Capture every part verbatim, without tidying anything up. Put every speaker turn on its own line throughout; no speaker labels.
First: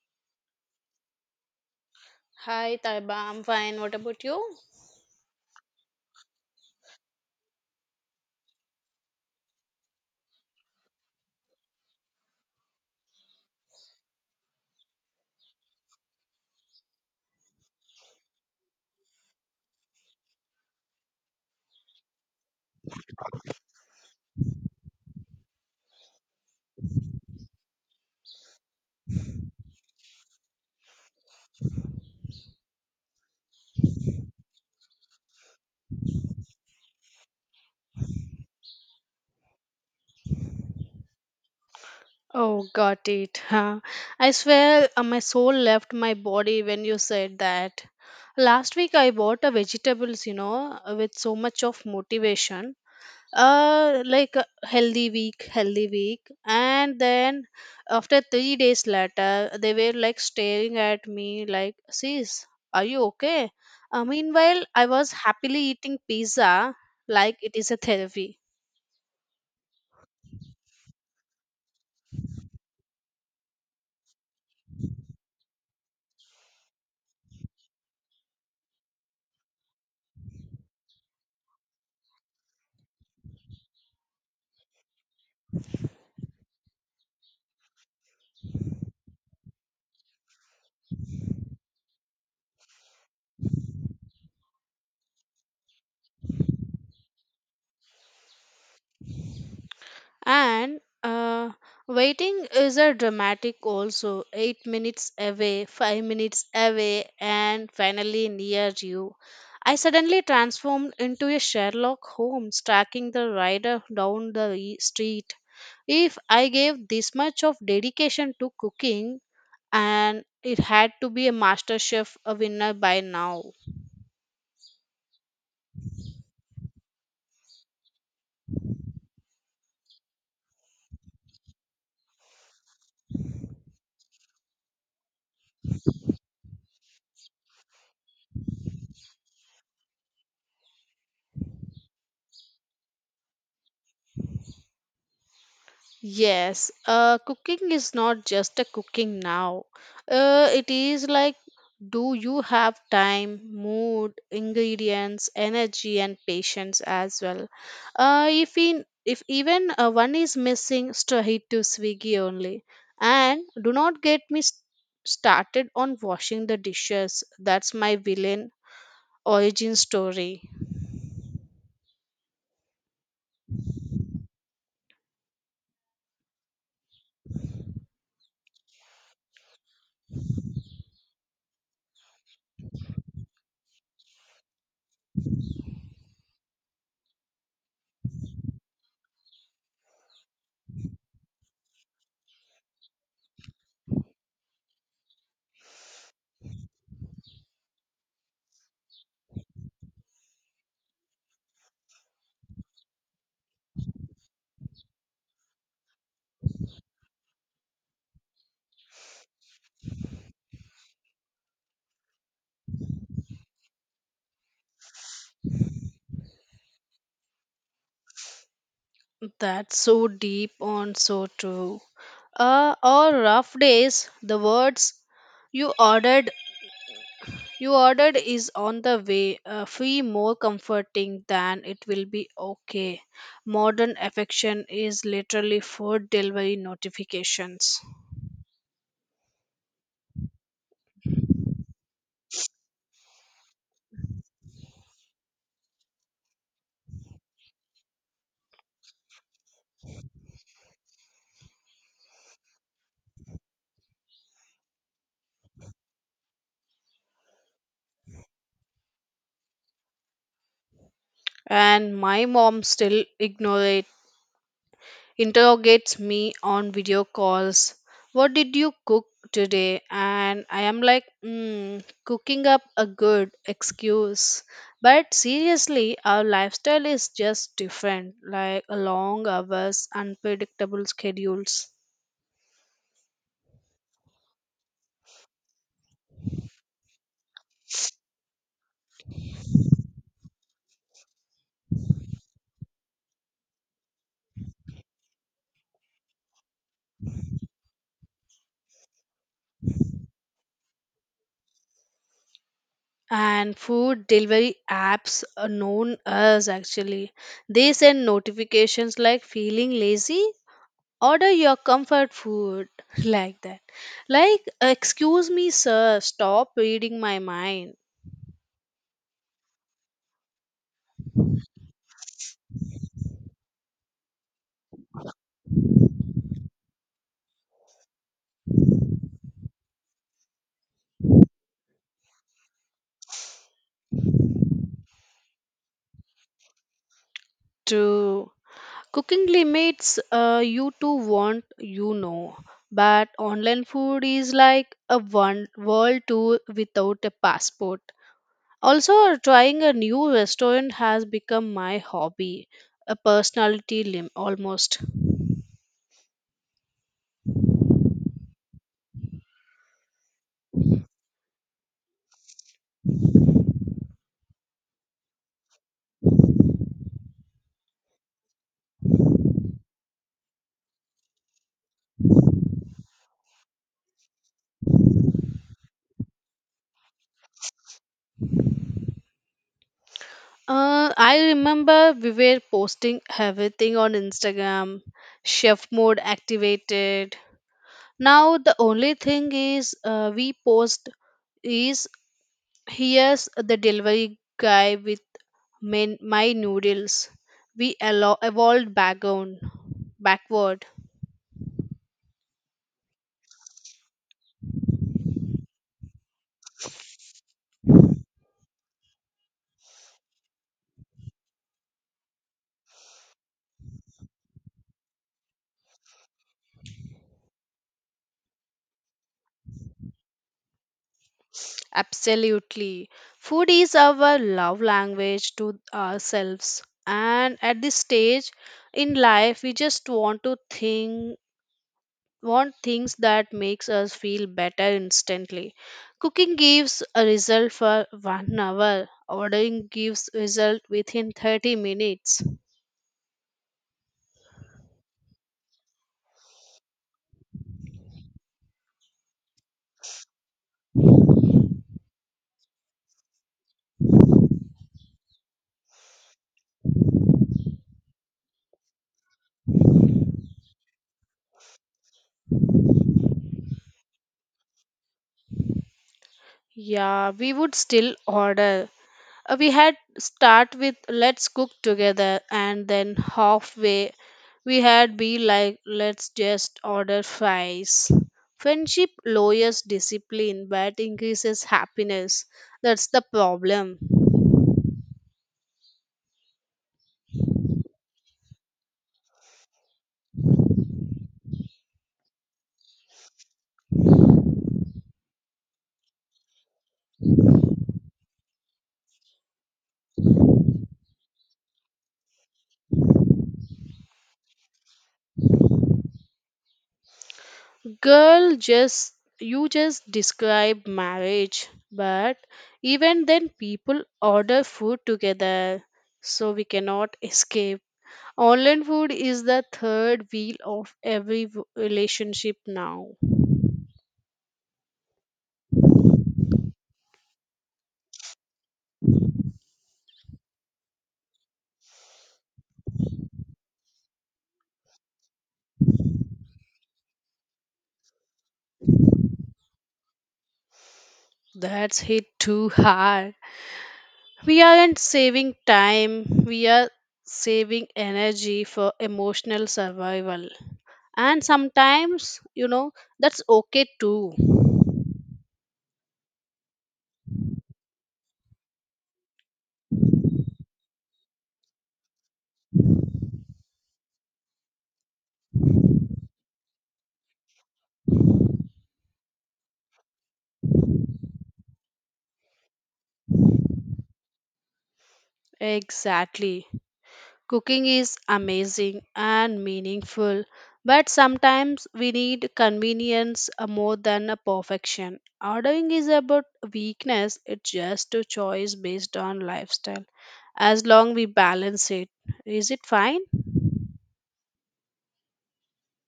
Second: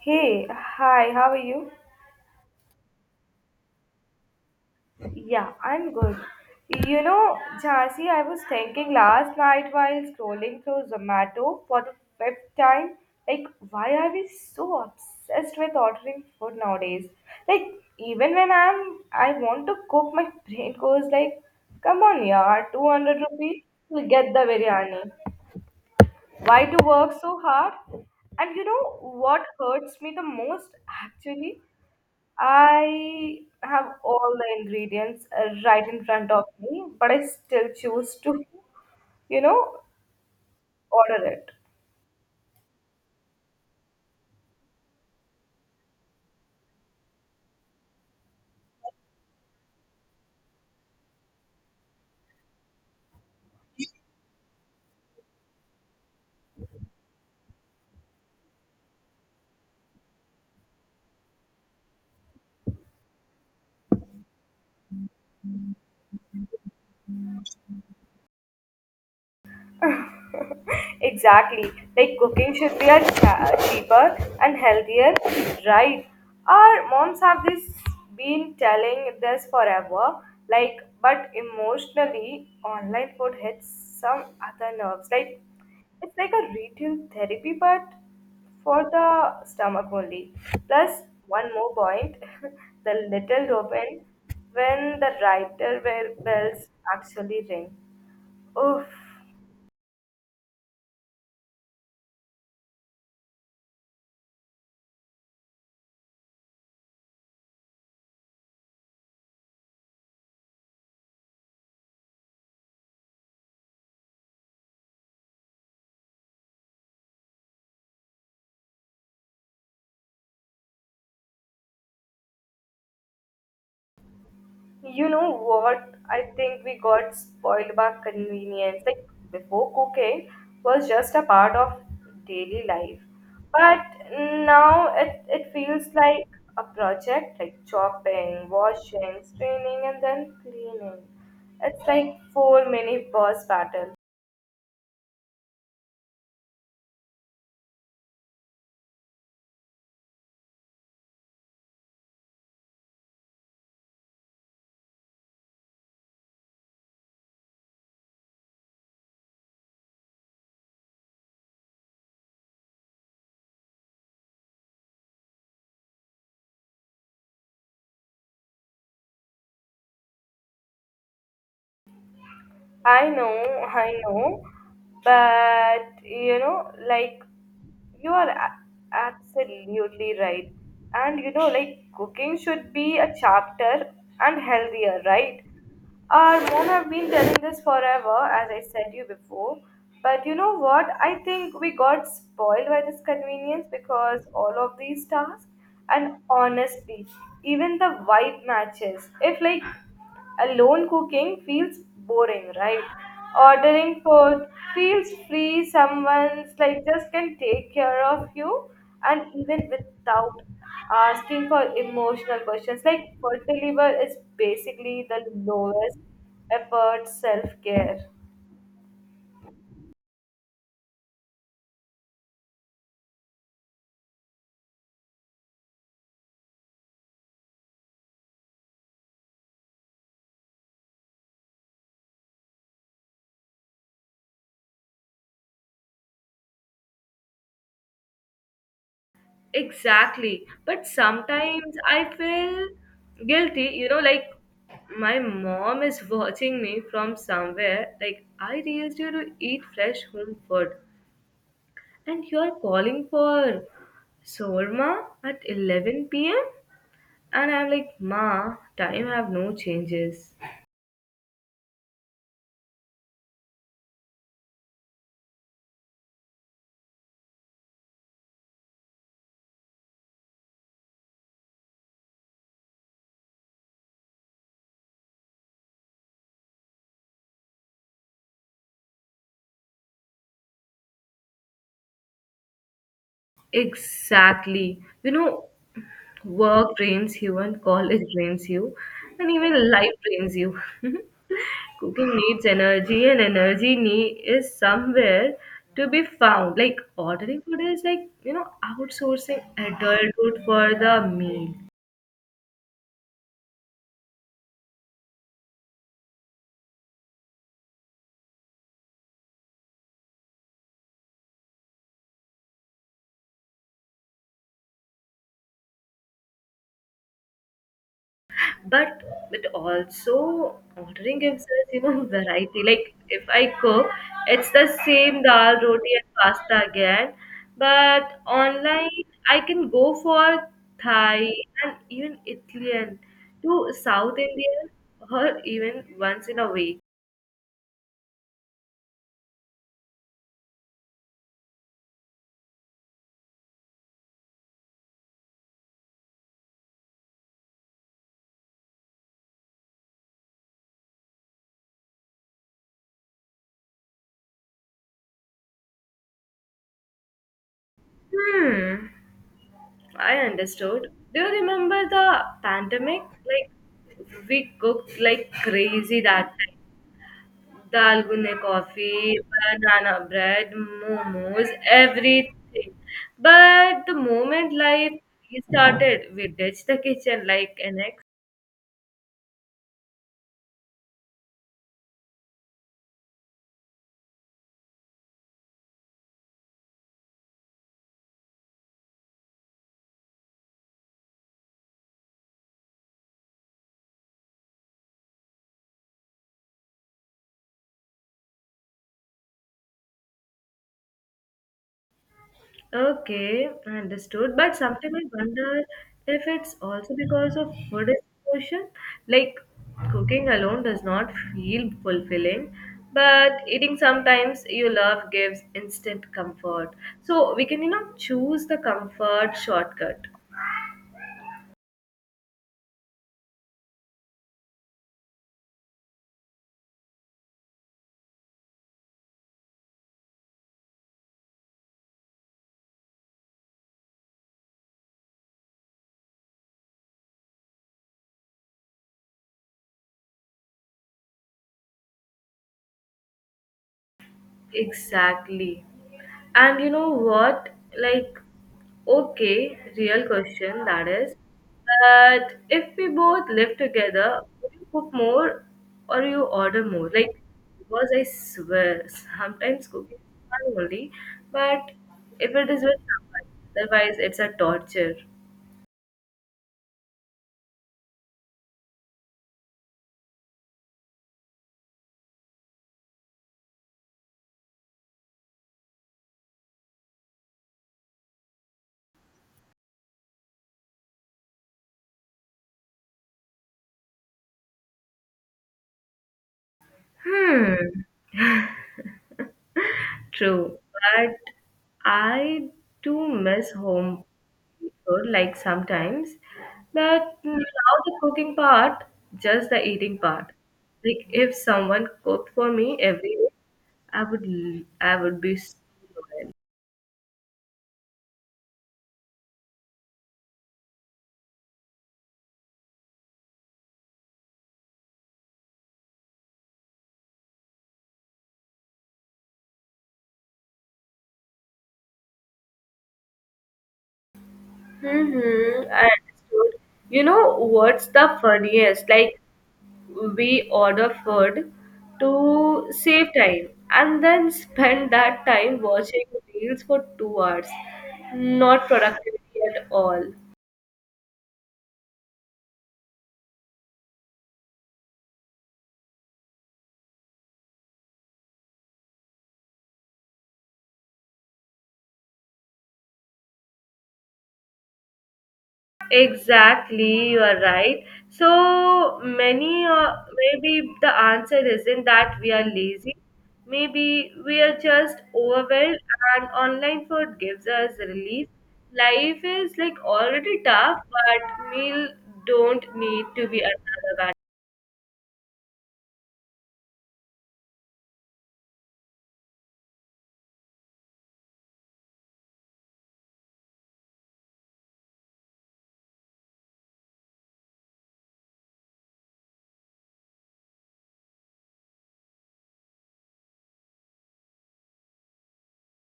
Hey, hi, how are you?
Hi, Taiba. I'm fine. What about you?
Yeah, I'm good. You know, Jhansi, I was thinking last night while scrolling through Zomato for the fifth time, like, why are we so obsessed with ordering food nowadays? Like, even when I'm, I want to cook, my brain goes like, come on, yaar, 200 rupees, we'll get the biryani. Why to work so hard? And you know what hurts me the most actually? I have all the ingredients uh, right in front of me, but I still choose to, you know, order it.
Oh, got it. Huh. I swear uh, my soul left my body when you said that. Last week I bought a vegetables, you know, uh, with so much of motivation. Uh, like uh, healthy week, healthy week. And then after three days later, they were like staring at me like, sis, are you okay? Uh, meanwhile, I was happily eating pizza like it is a therapy.
Exactly. Like cooking should be a cha- cheaper and healthier, right? Our moms have this been telling this forever. Like, but emotionally, online food hits some other nerves. Like, it's like a retail therapy, but for the stomach only. Plus, one more point: the little dopamine when the writer bell- bells actually ring. Oof.
And uh, waiting is a dramatic also. Eight minutes away, five minutes away, and finally near you. I suddenly transformed into a Sherlock Holmes tracking the rider down the e- street. If I gave this much of dedication to cooking, and it had to be a master chef a winner by now.
You know what? I think we got spoiled by convenience. Like before, cooking was just a part of daily life, but now it, it feels like a project like chopping, washing, straining, and then cleaning. It's like four mini boss battle.
Yes, uh, cooking is not just a cooking now. Uh, it is like, do you have time, mood, ingredients, energy, and patience as well? Uh, if in if even uh, one is missing, straight to Swiggy only. And do not get me s- started on washing the dishes. That's my villain origin story.
I know, I know, but you know, like you are a- absolutely right. And you know, like cooking should be a chapter and healthier, right? Our mom have been telling this forever, as I said you before. But you know what? I think we got spoiled by this convenience because all of these tasks and honestly, even the vibe matches. If like alone cooking feels boring, right? Ordering food feels free. Someone's like just can take care of you, and even without asking for emotional questions. Like food delivery is basically the lowest effort self care.
That's so deep and so true. Uh, or rough days, the words you ordered you ordered is on the way uh, feel more comforting than it will be okay. Modern affection is literally food delivery notifications.
Exactly, but sometimes I feel guilty. You know, like my mom is watching me from somewhere. Like I raised you to eat fresh home food. And you're calling for shawarma at eleven p m? And I'm like, Ma, time have no changes.
And my mom still ignores, interrogates me on video calls. What did you cook today? And I am like, mm, cooking up a good excuse. But seriously, our lifestyle is just different, like a long hours unpredictable schedules.
Exactly. You know, work drains you and college drains you and even life drains you. Cooking needs energy and energy need is somewhere to be found. Like ordering food is like, you know, outsourcing adulthood for the meal.
And food delivery apps are known as actually they send notifications like feeling lazy, order your comfort food, like that. Like, excuse me sir, stop reading my mind.
but but also ordering gives us you know variety, like if I cook, it's the same dal roti and pasta again, but online I can go for Thai, and even Italian to South Indian, or even once in a week.
To cooking limits uh, you two want, you know, but online food is like a one world tour without a passport. Also trying a new restaurant has become my hobby, a personality lim- almost.
Hmm, I understood. Do you remember the pandemic? Like we cooked like crazy that time. Dal gunne coffee, banana bread, momos, everything. But the moment life started, we ditched the kitchen like an ex.
Uh, I remember we were posting everything on Instagram, chef mode activated. Now the only thing is uh, we post is, here's the delivery guy with my, my noodles. We allo- evolved backward, backward.
Okay, understood. But sometimes I wonder if it's also because of food exposure. Like cooking alone does not feel fulfilling, but eating sometimes you love gives instant comfort. So we can, you know, choose the comfort shortcut.
Absolutely. Food is our love language to ourselves. And at this stage in life, we just want to think want things that makes us feel better instantly. Cooking gives a result for one hour, ordering gives result within thirty minutes.
Exactly. And you know what? Like, okay, real question that is. But if we both live together, would you cook more or you order more? Like, because I swear, sometimes cooking is fun only, but if it is with someone, otherwise it's a torture.
Yeah, we would still order. Uh, we had start with, let's cook together, and then halfway we had be like, let's just order fries. Friendship lowers discipline but increases happiness, that's the problem.
Hmm. True, but I do miss home food like sometimes, but now the cooking part, just the eating part. Like if someone cooked for me every day, I would l- I would be so loyal.
Girl, just you just describe marriage, but even then people order food together, so we cannot escape. Online food is the third wheel of every w- relationship now.
Mm-hmm, I understood. You know what's the funniest? Like we order food to save time and then spend that time watching reels for two hours. Not productivity at all.
That's hit too hard. We aren't saving time, we are saving energy for emotional survival. And sometimes, you know, that's okay too.
Exactly, you are right. So many, uh, maybe the answer isn't that we are lazy. Maybe we are just overwhelmed, and online food gives us relief. Life is like already tough, but meal don't need to be another.
Exactly. Cooking is amazing and meaningful, but sometimes we need convenience uh, more than a perfection. Ordering is about weakness, it's just a choice based on lifestyle. As long we balance it, is it fine?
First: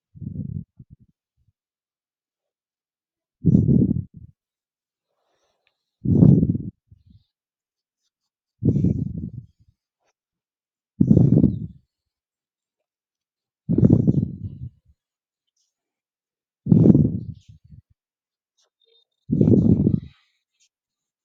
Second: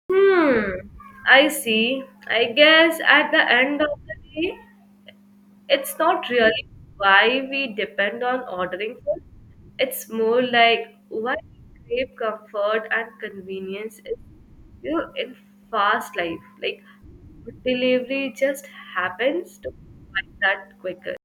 Hmm, I see. I guess at the end of the day, it's not really why we depend on ordering food. It's more like why we crave comfort and convenience in, you know, in fast life. Like food delivery just happens to find that quicker.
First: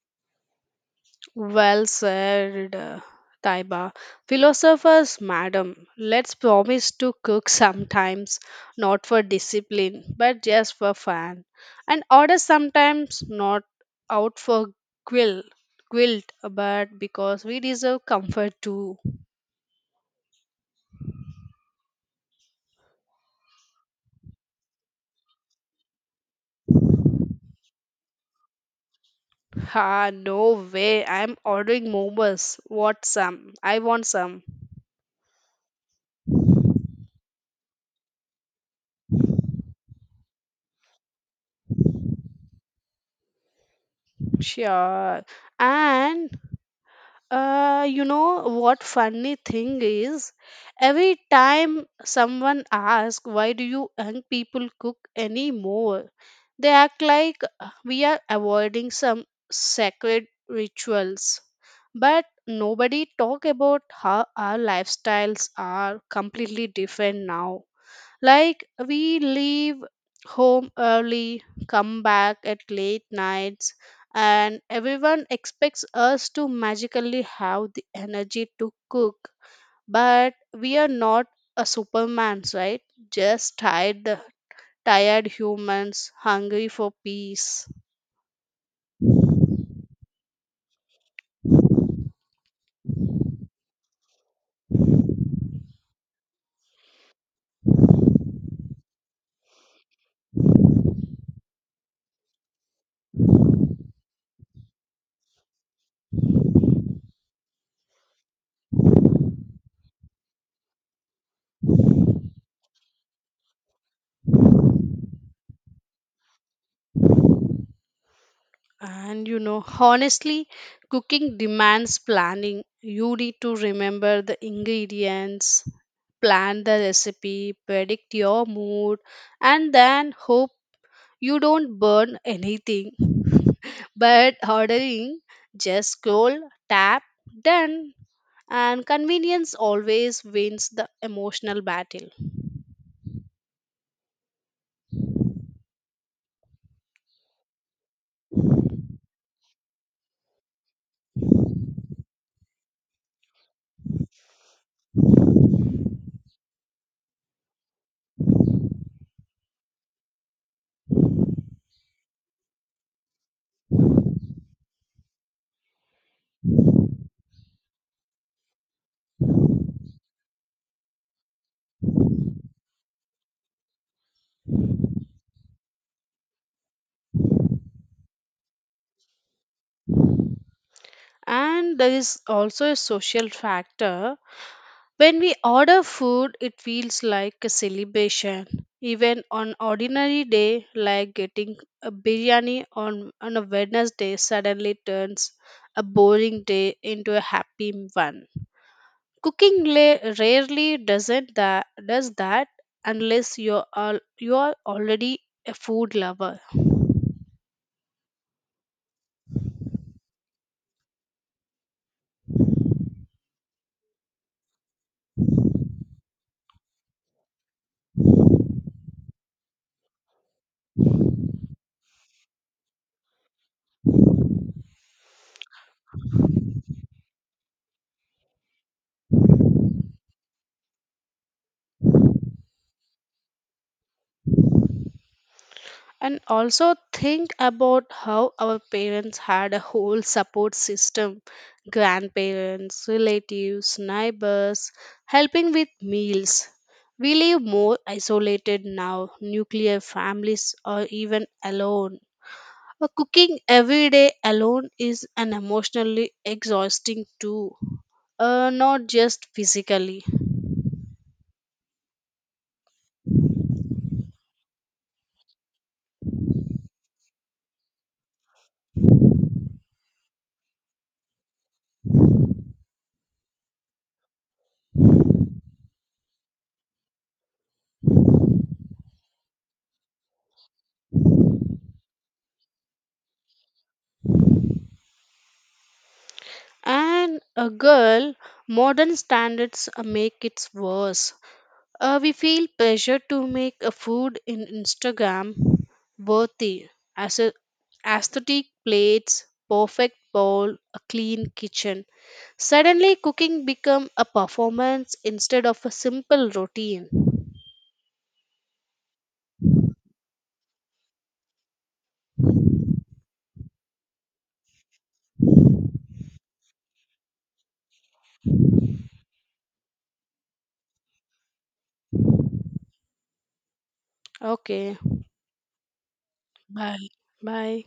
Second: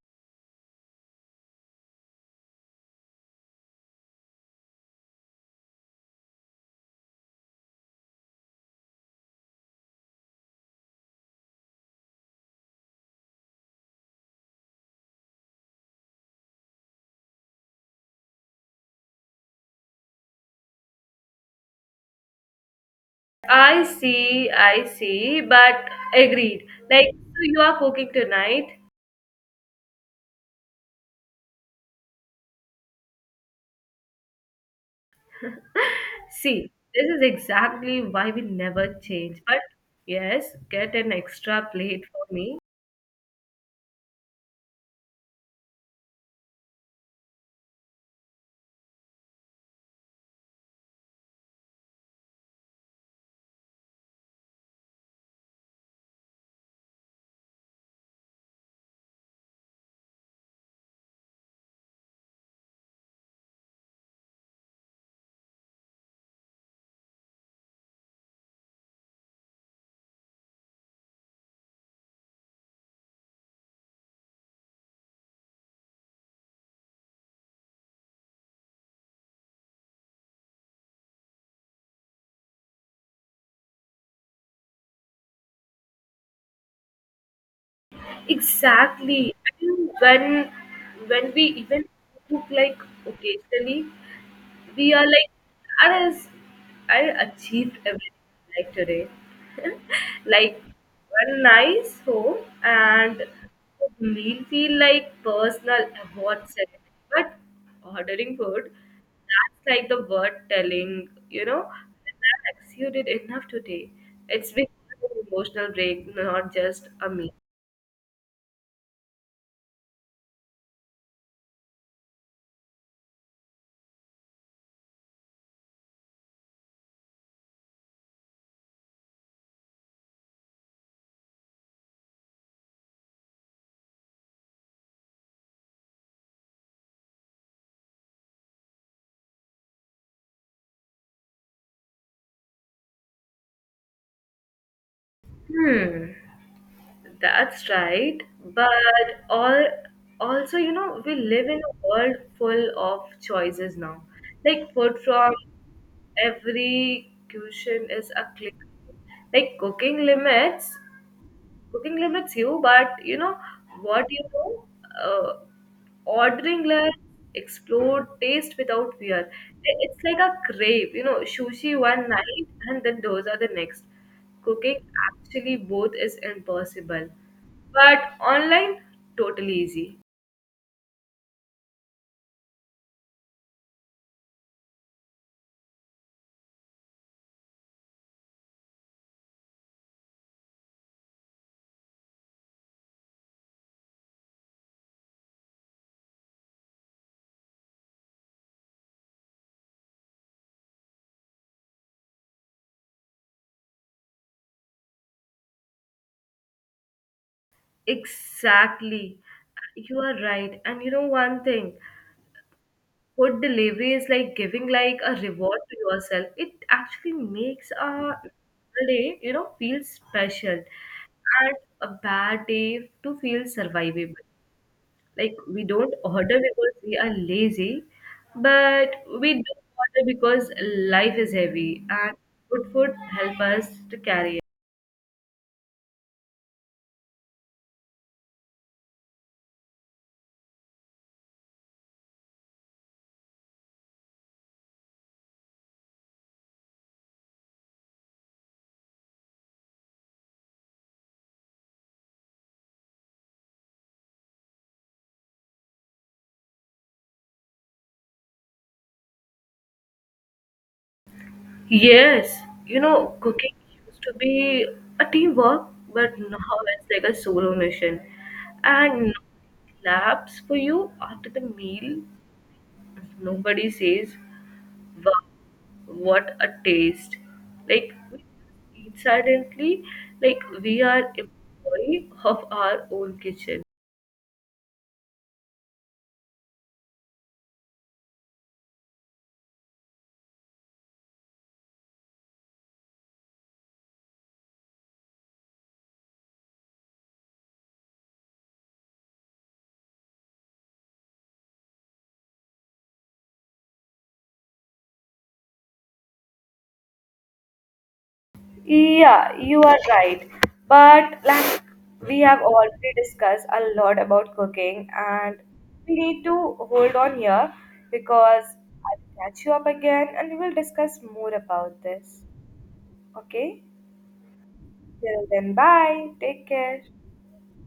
Well said, uh, Taiba. Philosophers, madam, let's promise to cook sometimes, not for discipline, but just for fun. And order sometimes, not out for quill, guilt, but because we deserve comfort too.
I see, I see, but agreed. Like, so you are cooking tonight.
Ha, no way. I'm ordering momos. What some? I want some.
See, this is exactly why we never change. But yes, get an extra plate for me.
Sure. And Uh, you know what funny thing is? Every time someone asks, why do you young people cook anymore? They act like uh, we are avoiding some sacred rituals. But nobody talk about how our lifestyles are completely different now. Like, we leave home early, come back at late nights, and everyone expects us to magically have the energy to cook. But we are not a superman's, right? Just tired, tired humans hungry for peace.
Exactly. I mean, when when we even cook like occasionally, we are like, I I achieved everything like today. Like one nice home and meal feel like personal award ceremony. But ordering food, that's like the word telling, you know, that exceeded enough today. It's been an emotional break, not just a meal.
And you know, honestly, cooking demands planning. You need to remember the ingredients, plan the recipe, predict your mood, and then hope you don't burn anything. But ordering, just scroll, tap, done, and convenience always wins the emotional battle.
Hmm, that's right. But all also, you know, we live in a world full of choices now. Like food from every cuisine is a click, like cooking limits cooking limits you. But you know what? you know uh, Ordering less explore taste without fear. Like, it's like a crave, you know sushi one night and then those are the next. Cooking actually both is impossible, but online totally easy.
And there is also a social factor. When we order food, it feels like a celebration. Even on ordinary day, like getting a biryani on, on a Wednesday suddenly turns a boring day into a happy one. Cooking la- rarely doesn't that does that unless you're al- you're already a food lover.
Exactly, you are right. And you know one thing, food delivery is like giving like a reward to yourself. It actually makes a day, you know feel special, and a bad day to feel survivable. Like we don't order because we are lazy, but we do order because life is heavy, and good food help us to carry.
And also think about how our parents had a whole support system, grandparents, relatives, neighbors, helping with meals. We live more isolated now, nuclear families, or even alone. Uh, Cooking every day alone is an emotionally exhausting too, uh, not just physically.
Yes, you know, cooking used to be a teamwork, but now it's like a solo mission. And no claps for you after the meal. Nobody says, wow, what a taste. Like, we eat silently, like we are employee of our own kitchen.
And a girl, modern standards uh, make it worse. Uh, we feel pressure to make a food in Instagram worthy as a aesthetic plates, perfect bowl, a clean kitchen. Suddenly cooking become a performance instead of a simple routine.
Yeah, you are right. But like we have already discussed a lot about cooking, and we need to hold on here because I'll catch you up again and we will discuss more about this. Okay?
Okay.
Till then, bye. Take care.
Bye. Bye.